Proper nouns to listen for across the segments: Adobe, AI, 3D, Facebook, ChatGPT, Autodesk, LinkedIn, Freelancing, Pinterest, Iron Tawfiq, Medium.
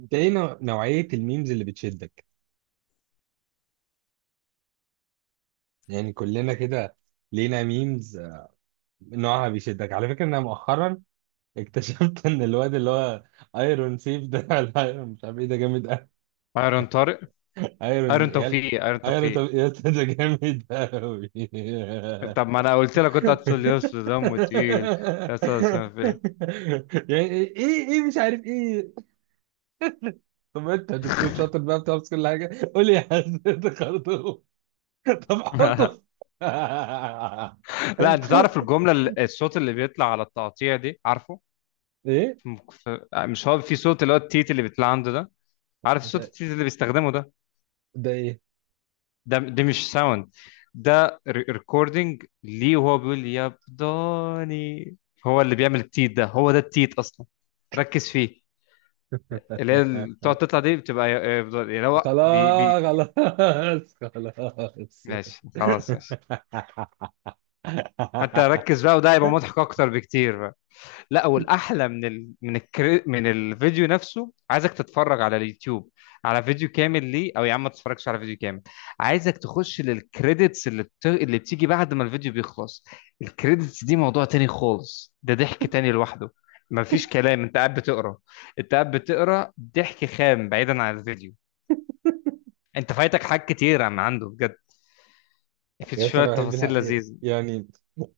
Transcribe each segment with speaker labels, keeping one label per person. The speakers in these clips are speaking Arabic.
Speaker 1: انت ايه نوعية الميمز اللي بتشدك؟ يعني كلنا كده لينا ميمز نوعها بيشدك على فكرة. انا مؤخرا اكتشفت ان الواد اللي هو ايرون سيف ده، ايرون مش عارف ايه، ده جامد قوي.
Speaker 2: ايرون طارق.
Speaker 1: ايرون
Speaker 2: ايرون
Speaker 1: يلا،
Speaker 2: توفيق. ايرون
Speaker 1: ايرون
Speaker 2: توفيق.
Speaker 1: طب يا اسطى ده جامد قوي.
Speaker 2: طب ما انا قلت لك كنت هتقول يا اسطى دمه تقيل، يا اسطى اسمه فين؟
Speaker 1: يعني ايه ايه إيه مش عارف ايه. طب انت يا دكتور شاطر بقى بتعرف كل حاجة، قول لي يا حسن انت خرطوم. طب حطه.
Speaker 2: لا انت تعرف
Speaker 1: في-
Speaker 2: الجمله الصوت اللي بيطلع على التقطيع دي، عارفه؟
Speaker 1: ايه
Speaker 2: م- ف- مش هو في صوت اللي هو التيت اللي بيطلع عنده ده، عارف صوت
Speaker 1: ده
Speaker 2: التيت اللي بيستخدمه ده؟
Speaker 1: ده ايه؟
Speaker 2: ده مش ساوند، ده ريكوردنج ليه وهو بيقول يا بداني، هو اللي بيعمل التيت ده، هو ده التيت اصلا. ركز فيه. اللي هي بتقعد تطلع دي بتبقى اللي هو
Speaker 1: خلاص خلاص خلاص.
Speaker 2: ماشي خلاص ماشي. فانت ركز بقى وده هيبقى مضحك اكتر بكتير بقى. لا، والاحلى من الفيديو نفسه، عايزك تتفرج على اليوتيوب، على فيديو كامل ليه، او يا عم ما تتفرجش على فيديو كامل، عايزك تخش للكريدتس اللي بتيجي بعد ما الفيديو بيخلص. الكريدتس دي موضوع تاني خالص، ده ضحك تاني لوحده، مفيش كلام، انت قاعد بتقرا، انت قاعد بتقرا ضحك خام بعيدا عن الفيديو، انت فايتك حاجات كتير، عم عنده بجد في
Speaker 1: يا اسطى
Speaker 2: شويه
Speaker 1: انا بحب
Speaker 2: تفاصيل
Speaker 1: الحق،
Speaker 2: لذيذه.
Speaker 1: يعني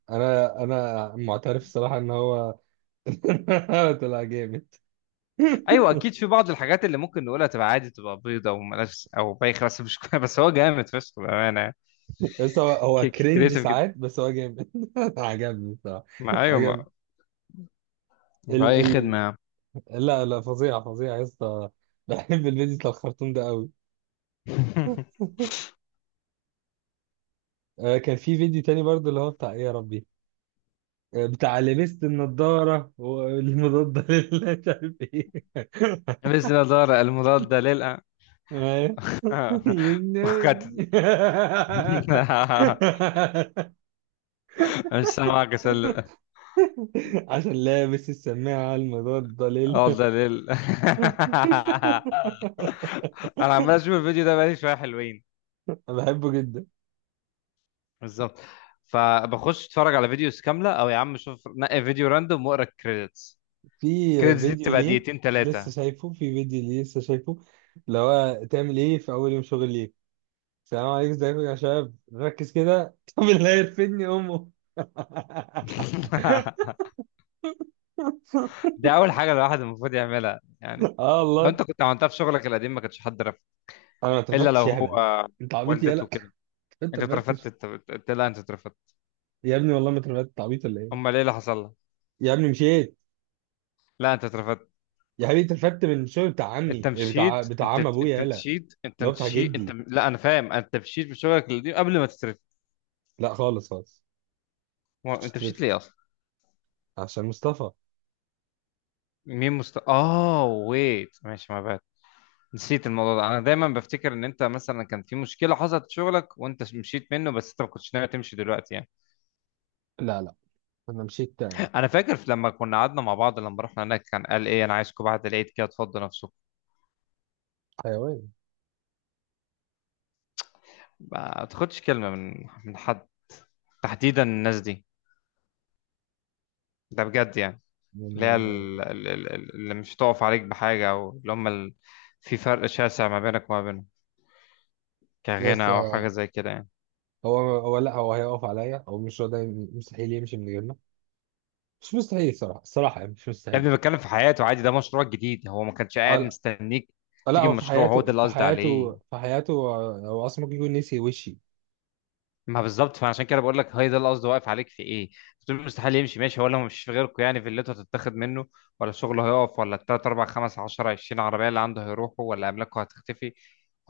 Speaker 1: انا معترف الصراحه ان هو طلع جامد.
Speaker 2: ايوه اكيد، في بعض الحاجات اللي ممكن نقولها تبقى عادي، تبقى بيضه وملهاش، او بايخه، بس مش بس هو جامد فشخ بامانه.
Speaker 1: بس هو، هو
Speaker 2: كريتيف جدا.
Speaker 1: ساعات، بس هو جامد. عجبني الصراحه،
Speaker 2: ما ايوه
Speaker 1: عجبني
Speaker 2: ما ما اي خدمه
Speaker 1: ال
Speaker 2: يا عم.
Speaker 1: لا، لا، فظيعة فظيعة يا اسطى. بحب الفيديو بتاع الخرطوم ده قوي. آه، كان في فيديو تاني برضه اللي هو بتاع ايه يا ربي. آه، بتاع لبست النضارة والمضادة لله مش عارف ايه.
Speaker 2: باذن الله دار المضاد للأ
Speaker 1: آه. يناي.
Speaker 2: وقد مش سامعك يا سلة.
Speaker 1: عشان لابس السماعة المضادة لل،
Speaker 2: اه ده ليل. انا عمال اشوف الفيديو ده بقالي شويه حلوين.
Speaker 1: أنا بحبه جدا.
Speaker 2: بالظبط. فبخش اتفرج على فيديوز كامله، او يا عم شوف نقي فيديو راندوم واقرا الكريدتس.
Speaker 1: في
Speaker 2: الكريدتس دي
Speaker 1: فيديو
Speaker 2: بتبقى
Speaker 1: ليه
Speaker 2: دقيقتين ثلاثه.
Speaker 1: في فيديو ليه لسه شايفه اللي هو تعمل ايه في اول يوم شغل ليك: السلام عليكم ازيكم يا شباب، ركز كده. طب اللي هيرفدني امه.
Speaker 2: دي اول حاجه الواحد المفروض يعملها يعني.
Speaker 1: اه
Speaker 2: لو
Speaker 1: والله.
Speaker 2: انت كنت عملتها في شغلك القديم ما كنتش حد رفض.
Speaker 1: انا ما
Speaker 2: الا
Speaker 1: اترفدتش
Speaker 2: لو
Speaker 1: يا هبل.
Speaker 2: هو
Speaker 1: انت عبيط
Speaker 2: والدته
Speaker 1: يالا.
Speaker 2: كده.
Speaker 1: ما
Speaker 2: انت اترفدت،
Speaker 1: اترفدتش.
Speaker 2: لا انت اترفدت.
Speaker 1: يا ابني والله ما اترفدت، أنت عبيط ولا ايه؟
Speaker 2: امال ايه اللي حصل لها؟
Speaker 1: يا ابني مشيت.
Speaker 2: لا انت اترفدت.
Speaker 1: يا حبيبي اترفدت من الشغل بتاع
Speaker 2: انت
Speaker 1: عمي، إيه، بتاع
Speaker 2: مشيت، انت
Speaker 1: عم ابويا
Speaker 2: انت
Speaker 1: يالا،
Speaker 2: مشيت انت
Speaker 1: اللي هو بتاع
Speaker 2: مشيت انت
Speaker 1: جدي.
Speaker 2: لا انا فاهم، انت مشيت في شغلك القديم قبل ما تترفد.
Speaker 1: لا خالص خالص.
Speaker 2: هو
Speaker 1: كنت
Speaker 2: انت مشيت ليه
Speaker 1: اترفدت
Speaker 2: اصلا؟
Speaker 1: عشان مصطفى.
Speaker 2: مين مست اه ويت ماشي ما بقى. نسيت الموضوع ده. انا دايما بفتكر ان انت مثلا كان في مشكله حصلت في شغلك وانت مشيت منه، بس انت ما كنتش ناوي تمشي دلوقتي يعني.
Speaker 1: لا لا. انا مشيت يعني.
Speaker 2: انا فاكر لما كنا قعدنا مع بعض، لما رحنا هناك كان قال ايه، انا عايزكم بعد العيد كده تفضوا نفسكم.
Speaker 1: حيوان.
Speaker 2: ما تاخدش كلمه من حد، تحديدا الناس دي، ده بجد يعني. اللي هي
Speaker 1: يعني
Speaker 2: اللي مش تقف عليك بحاجه، او اللي هم في فرق شاسع ما بينك وما بينهم، كغنى
Speaker 1: يس،
Speaker 2: او حاجه
Speaker 1: هو،
Speaker 2: زي كده يعني.
Speaker 1: هو، لا، هو هيقف عليا، هو مش هو ده. مستحيل يمشي من غيرنا. مش مستحيل صراحة، الصراحة يعني مش
Speaker 2: يا
Speaker 1: مستحيل.
Speaker 2: ابني بتكلم في حياته عادي، ده مشروع جديد، هو ما كانش
Speaker 1: آه،
Speaker 2: قاعد
Speaker 1: لا.
Speaker 2: مستنيك
Speaker 1: لا،
Speaker 2: تيجي
Speaker 1: هو في
Speaker 2: المشروع، هو ده
Speaker 1: حياته
Speaker 2: اللي
Speaker 1: في
Speaker 2: قصدي
Speaker 1: حياته
Speaker 2: عليه.
Speaker 1: في حياته، آه، هو اصلا ممكن يكون نسي وشي.
Speaker 2: ما بالظبط، فعشان كده بقول لك، هي ده القصد، واقف عليك في ايه؟ بتقول مستحيل يمشي، ماشي، هو لو مش في غيركم يعني في اللي انتوا هتتاخد منه، ولا شغله هيقف، ولا التلات اربع خمس عشرة عشرين عربية اللي عنده هيروحوا، ولا املاكه هتختفي.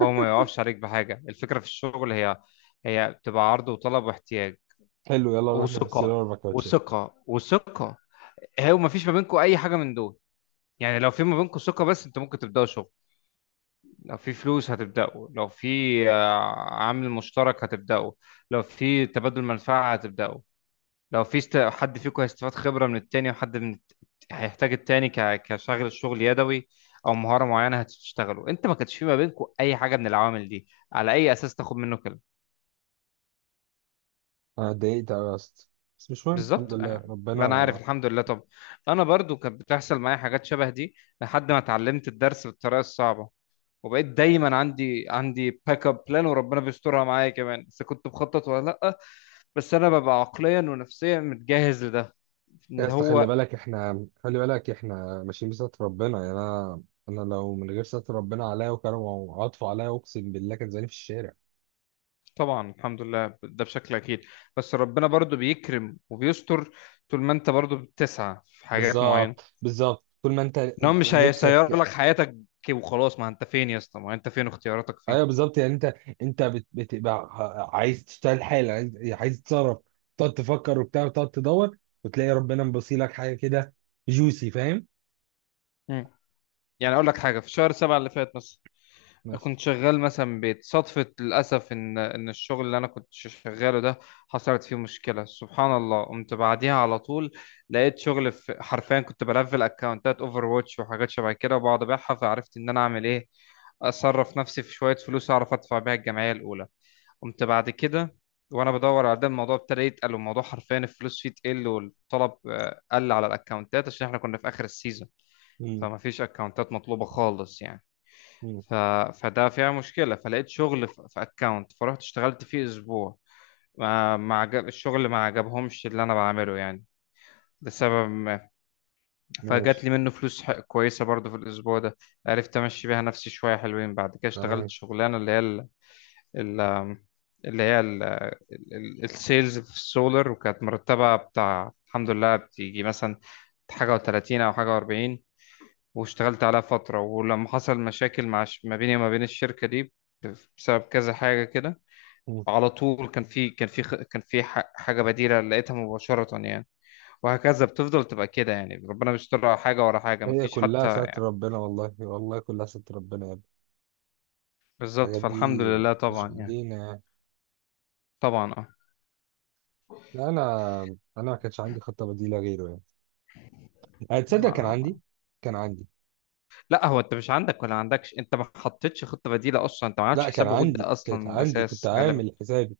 Speaker 2: هو ما يقفش عليك بحاجة. الفكرة في الشغل هي، هي بتبقى عرض وطلب واحتياج
Speaker 1: حلو يلا نروح نفصل
Speaker 2: وثقة
Speaker 1: 4 كاوتشات.
Speaker 2: وثقة وثقة. هو ما فيش ما بينكم اي حاجة من دول يعني. لو في ما بينكم ثقة بس، انتوا ممكن تبدأوا شغل. لو في فلوس هتبدأوا. لو في آه، عامل مشترك هتبدأوا. لو في تبادل منفعة هتبدأوا. لو في حد فيكم هيستفاد خبرة من التاني، وحد من هيحتاج التاني كشغل، الشغل يدوي أو مهارة معينة هتشتغلوا. أنت ما كانش في ما بينكم أي حاجة من العوامل دي، على أي أساس تاخد منه كلمة؟
Speaker 1: انا اتضايقت أوي يا اسطى، بس مش مهم، الحمد
Speaker 2: بالظبط
Speaker 1: لله
Speaker 2: آه. ما أنا
Speaker 1: ربنا.
Speaker 2: عارف، الحمد لله. طب أنا برضو كانت بتحصل معايا حاجات شبه دي، لحد ما اتعلمت الدرس بالطريقة الصعبة، وبقيت دايما عندي باك اب بلان، وربنا بيسترها معايا كمان، إذا كنت مخطط ولا لأ، بس أنا ببقى عقليا ونفسيا متجهز لده.
Speaker 1: يا
Speaker 2: إن
Speaker 1: اسطى خلي
Speaker 2: هو
Speaker 1: بالك احنا، ماشيين بستر ربنا، يعني انا، انا لو من غير ستر ربنا عليا وكرمه وعطفه عليا اقسم بالله كان زماني في الشارع.
Speaker 2: طبعا الحمد لله ده بشكل اكيد، بس ربنا برضو بيكرم وبيستر طول ما انت برضو بتسعى في حاجات معينه،
Speaker 1: بالظبط بالظبط، طول ما انت
Speaker 2: ان هو مش هيسير
Speaker 1: نفسك.
Speaker 2: لك حياتك كي وخلاص. ما انت فين يا اسطى؟ ما انت فين؟ اختياراتك فين؟
Speaker 1: ايوه بالظبط، يعني انت، انت بتبقى عايز تشتغل حالا، عايز، عايز تتصرف تقعد تفكر وبتاع وتقعد تدور وتلاقي ربنا مبصيلك حاجه كده. جوسي فاهم؟
Speaker 2: مم. يعني اقول لك حاجه، في شهر سبعة اللي فات مثلا
Speaker 1: بس.
Speaker 2: كنت شغال مثلا من بيت صدفه، للاسف ان الشغل اللي انا كنت شغاله ده حصلت فيه مشكله، سبحان الله قمت بعديها على طول، لقيت شغل في، حرفيا كنت بلفل اكونتات اوفر واتش وحاجات شبه كده وبقعد ابيعها، فعرفت ان انا اعمل ايه، اصرف نفسي في شويه فلوس اعرف ادفع بيها الجمعيه الاولى. قمت بعد كده وانا بدور على ده الموضوع، ابتدى يتقل الموضوع حرفيا، الفلوس فيه تقل والطلب قل على الاكونتات عشان احنا كنا في اخر السيزون.
Speaker 1: مم.
Speaker 2: فما فيش اكونتات مطلوبة خالص يعني.
Speaker 1: مم.
Speaker 2: ف... فده فيها مشكلة، فلقيت شغل في في اكونت، فرحت اشتغلت فيه اسبوع، ما ما عجب الشغل، ما عجبهمش اللي انا بعمله يعني، لسبب ما. فجات
Speaker 1: ماشي.
Speaker 2: لي منه فلوس كويسة برضو في الأسبوع ده، عرفت أمشي بيها نفسي شوية حلوين. بعد كده اشتغلت
Speaker 1: تمام.
Speaker 2: شغلانة اللي هي ال- اللي هي السيلز في السولر، وكانت مرتبة بتاع الحمد لله بتيجي مثلا حاجة و30 أو حاجة و40. واشتغلت عليها فترة، ولما حصل مشاكل مع ما بيني وما بين الشركة دي، بسبب كذا حاجة كده.
Speaker 1: مم.
Speaker 2: على طول كان في، حاجة بديلة لقيتها مباشرة يعني. وهكذا بتفضل تبقى كده يعني، ربنا بيستر على حاجة ورا حاجة
Speaker 1: هي
Speaker 2: مفيش حتى.
Speaker 1: كلها ستر ربنا، والله والله كلها ستر ربنا يا ابني.
Speaker 2: بالظبط،
Speaker 1: الحاجات
Speaker 2: فالحمد
Speaker 1: دي
Speaker 2: لله
Speaker 1: مش
Speaker 2: طبعا يعني.
Speaker 1: بايدينا يعني.
Speaker 2: طبعا اه.
Speaker 1: لا، انا، انا ما كانش عندي خطه بديله غيره، يعني هتصدق؟ كان عندي، كان عندي
Speaker 2: لا لا، هو انت مش عندك ولا عندكش، انت ما حطيتش خطة بديلة اصلا، انت ما عملتش
Speaker 1: لا كان
Speaker 2: حساب وجود
Speaker 1: عندي،
Speaker 2: ده اصلا
Speaker 1: كانت
Speaker 2: من
Speaker 1: عندي كنت
Speaker 2: الاساس غالبا.
Speaker 1: عامل حسابي.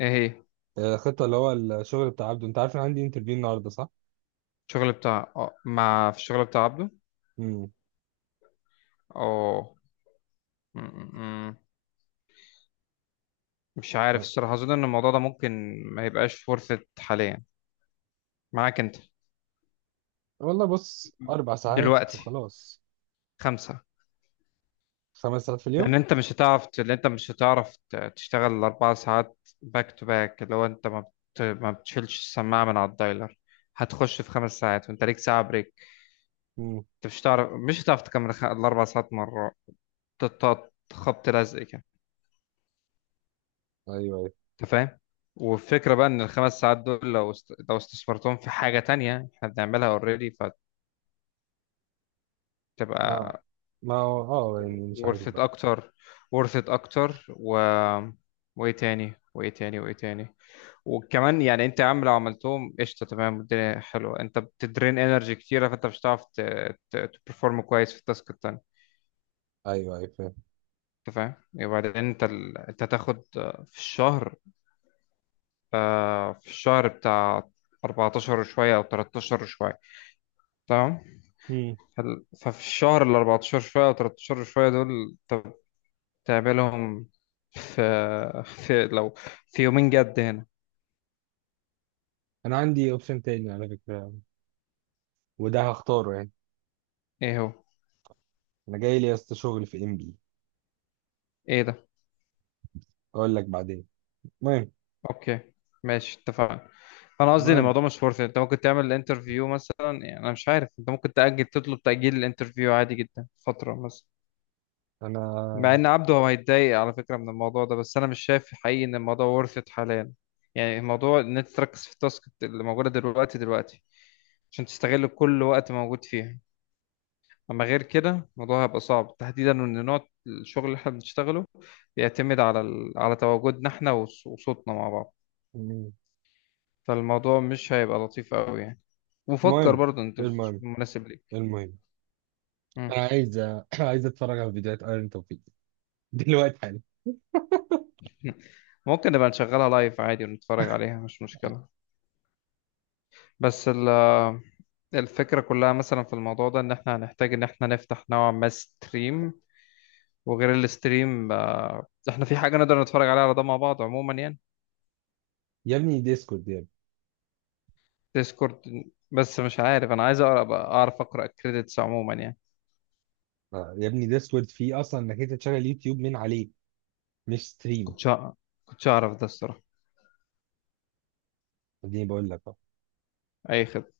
Speaker 2: ايه هي؟
Speaker 1: آه، خطة اللي هو الشغل بتاع عبده. انت عارف ان عندي انترفيو النهارده صح؟
Speaker 2: الشغل بتاع اه، مع، في الشغل بتاع عبده.
Speaker 1: امم.
Speaker 2: اه. مش عارف الصراحة، أظن إن الموضوع ده ممكن ما يبقاش ورثة حاليا معاك أنت
Speaker 1: والله بص 4 ساعات
Speaker 2: دلوقتي.
Speaker 1: وخلاص.
Speaker 2: خمسة.
Speaker 1: 5 ساعات في
Speaker 2: لأن
Speaker 1: اليوم؟
Speaker 2: أنت مش هتعرف لأن أنت مش هتعرف تشتغل الأربع ساعات باك تو باك، اللي هو أنت ما بتشيلش السماعة من على الدايلر. هتخش في خمس ساعات وأنت ليك ساعة بريك.
Speaker 1: امم.
Speaker 2: أنت مش هتعرف تكمل الأربع ساعات مرة، تقطع خبط لزق كده.
Speaker 1: ايوه ايوه.
Speaker 2: أنت فاهم؟ والفكرة بقى إن الخمس ساعات دول لو لو استثمرتهم في حاجة تانية إحنا بنعملها أوريدي،
Speaker 1: لا،
Speaker 2: فتبقى
Speaker 1: ما هو، اه يعني مش
Speaker 2: worth
Speaker 1: عارف
Speaker 2: it
Speaker 1: بقى.
Speaker 2: اكتر. worth it اكتر و وايه تاني. وكمان يعني انت يا عم لو عملتهم قشطه تمام، الدنيا حلوه، انت بتدرين انرجي كتيره، فانت مش هتعرف تبرفورم كويس في التاسك التاني.
Speaker 1: ايوه ايوه فاهم.
Speaker 2: انت فاهم؟ وبعدين انت انت هتاخد في الشهر، في الشهر بتاع 14 وشويه او 13 وشويه، تمام؟
Speaker 1: امم.
Speaker 2: ففي الشهر ال 14 شويه او 13 شويه دول، انت تعملهم في، في لو في يومين جد هنا.
Speaker 1: انا عندي اوبشن تاني على فكرة، وده هختاره يعني.
Speaker 2: ايه هو؟
Speaker 1: انا جاي لي يا اسطى شغل في MP.
Speaker 2: ايه ده؟
Speaker 1: اقول لك بعدين. المهم،
Speaker 2: اوكي، ماشي اتفقنا. انا قصدي ان
Speaker 1: المهم
Speaker 2: الموضوع مش فرصة، انت ممكن تعمل الانترفيو مثلا، يعني انا مش عارف، انت ممكن تأجل، تطلب تأجيل الانترفيو عادي جدا فترة مثلا.
Speaker 1: انا
Speaker 2: مع ان عبده هو هيتضايق على فكرة من الموضوع ده، بس انا مش شايف حقيقي ان الموضوع ورثة حاليا، يعني الموضوع ان انت تركز في التاسك اللي موجودة دلوقتي عشان تستغل كل وقت موجود فيها. اما غير كده الموضوع هيبقى صعب، تحديدا ان نوع الشغل اللي احنا بنشتغله بيعتمد على على تواجدنا احنا وصوتنا مع بعض.
Speaker 1: مم.
Speaker 2: فالموضوع مش هيبقى لطيف قوي يعني. وفكر
Speaker 1: المهم
Speaker 2: برضه انت تشوف
Speaker 1: المهم
Speaker 2: المناسب ليك.
Speaker 1: المهم
Speaker 2: مم.
Speaker 1: انا عايز عايز اتفرج على فيديوهات ايرون توفيق دلوقتي حالا.
Speaker 2: ممكن نبقى نشغلها لايف عادي ونتفرج عليها، مش مشكلة. بس الفكرة كلها مثلا في الموضوع ده، ان احنا هنحتاج ان احنا نفتح نوعا ما ستريم، وغير الستريم احنا في حاجة نقدر نتفرج عليها على ده مع بعض عموما يعني.
Speaker 1: يا ابني ديسكورد.
Speaker 2: ديسكورد. بس مش عارف، انا عايز اقرا، أبقى اعرف اقرا الكريدتس عموما يعني.
Speaker 1: آه، يا ابني ديسورد فيه اصلا انك انت تشغل يوتيوب من عليه، مش ستريم.
Speaker 2: كنتش أع- كنتش اعرف ده الصراحه.
Speaker 1: اديني بقول لك.
Speaker 2: اي خدمه.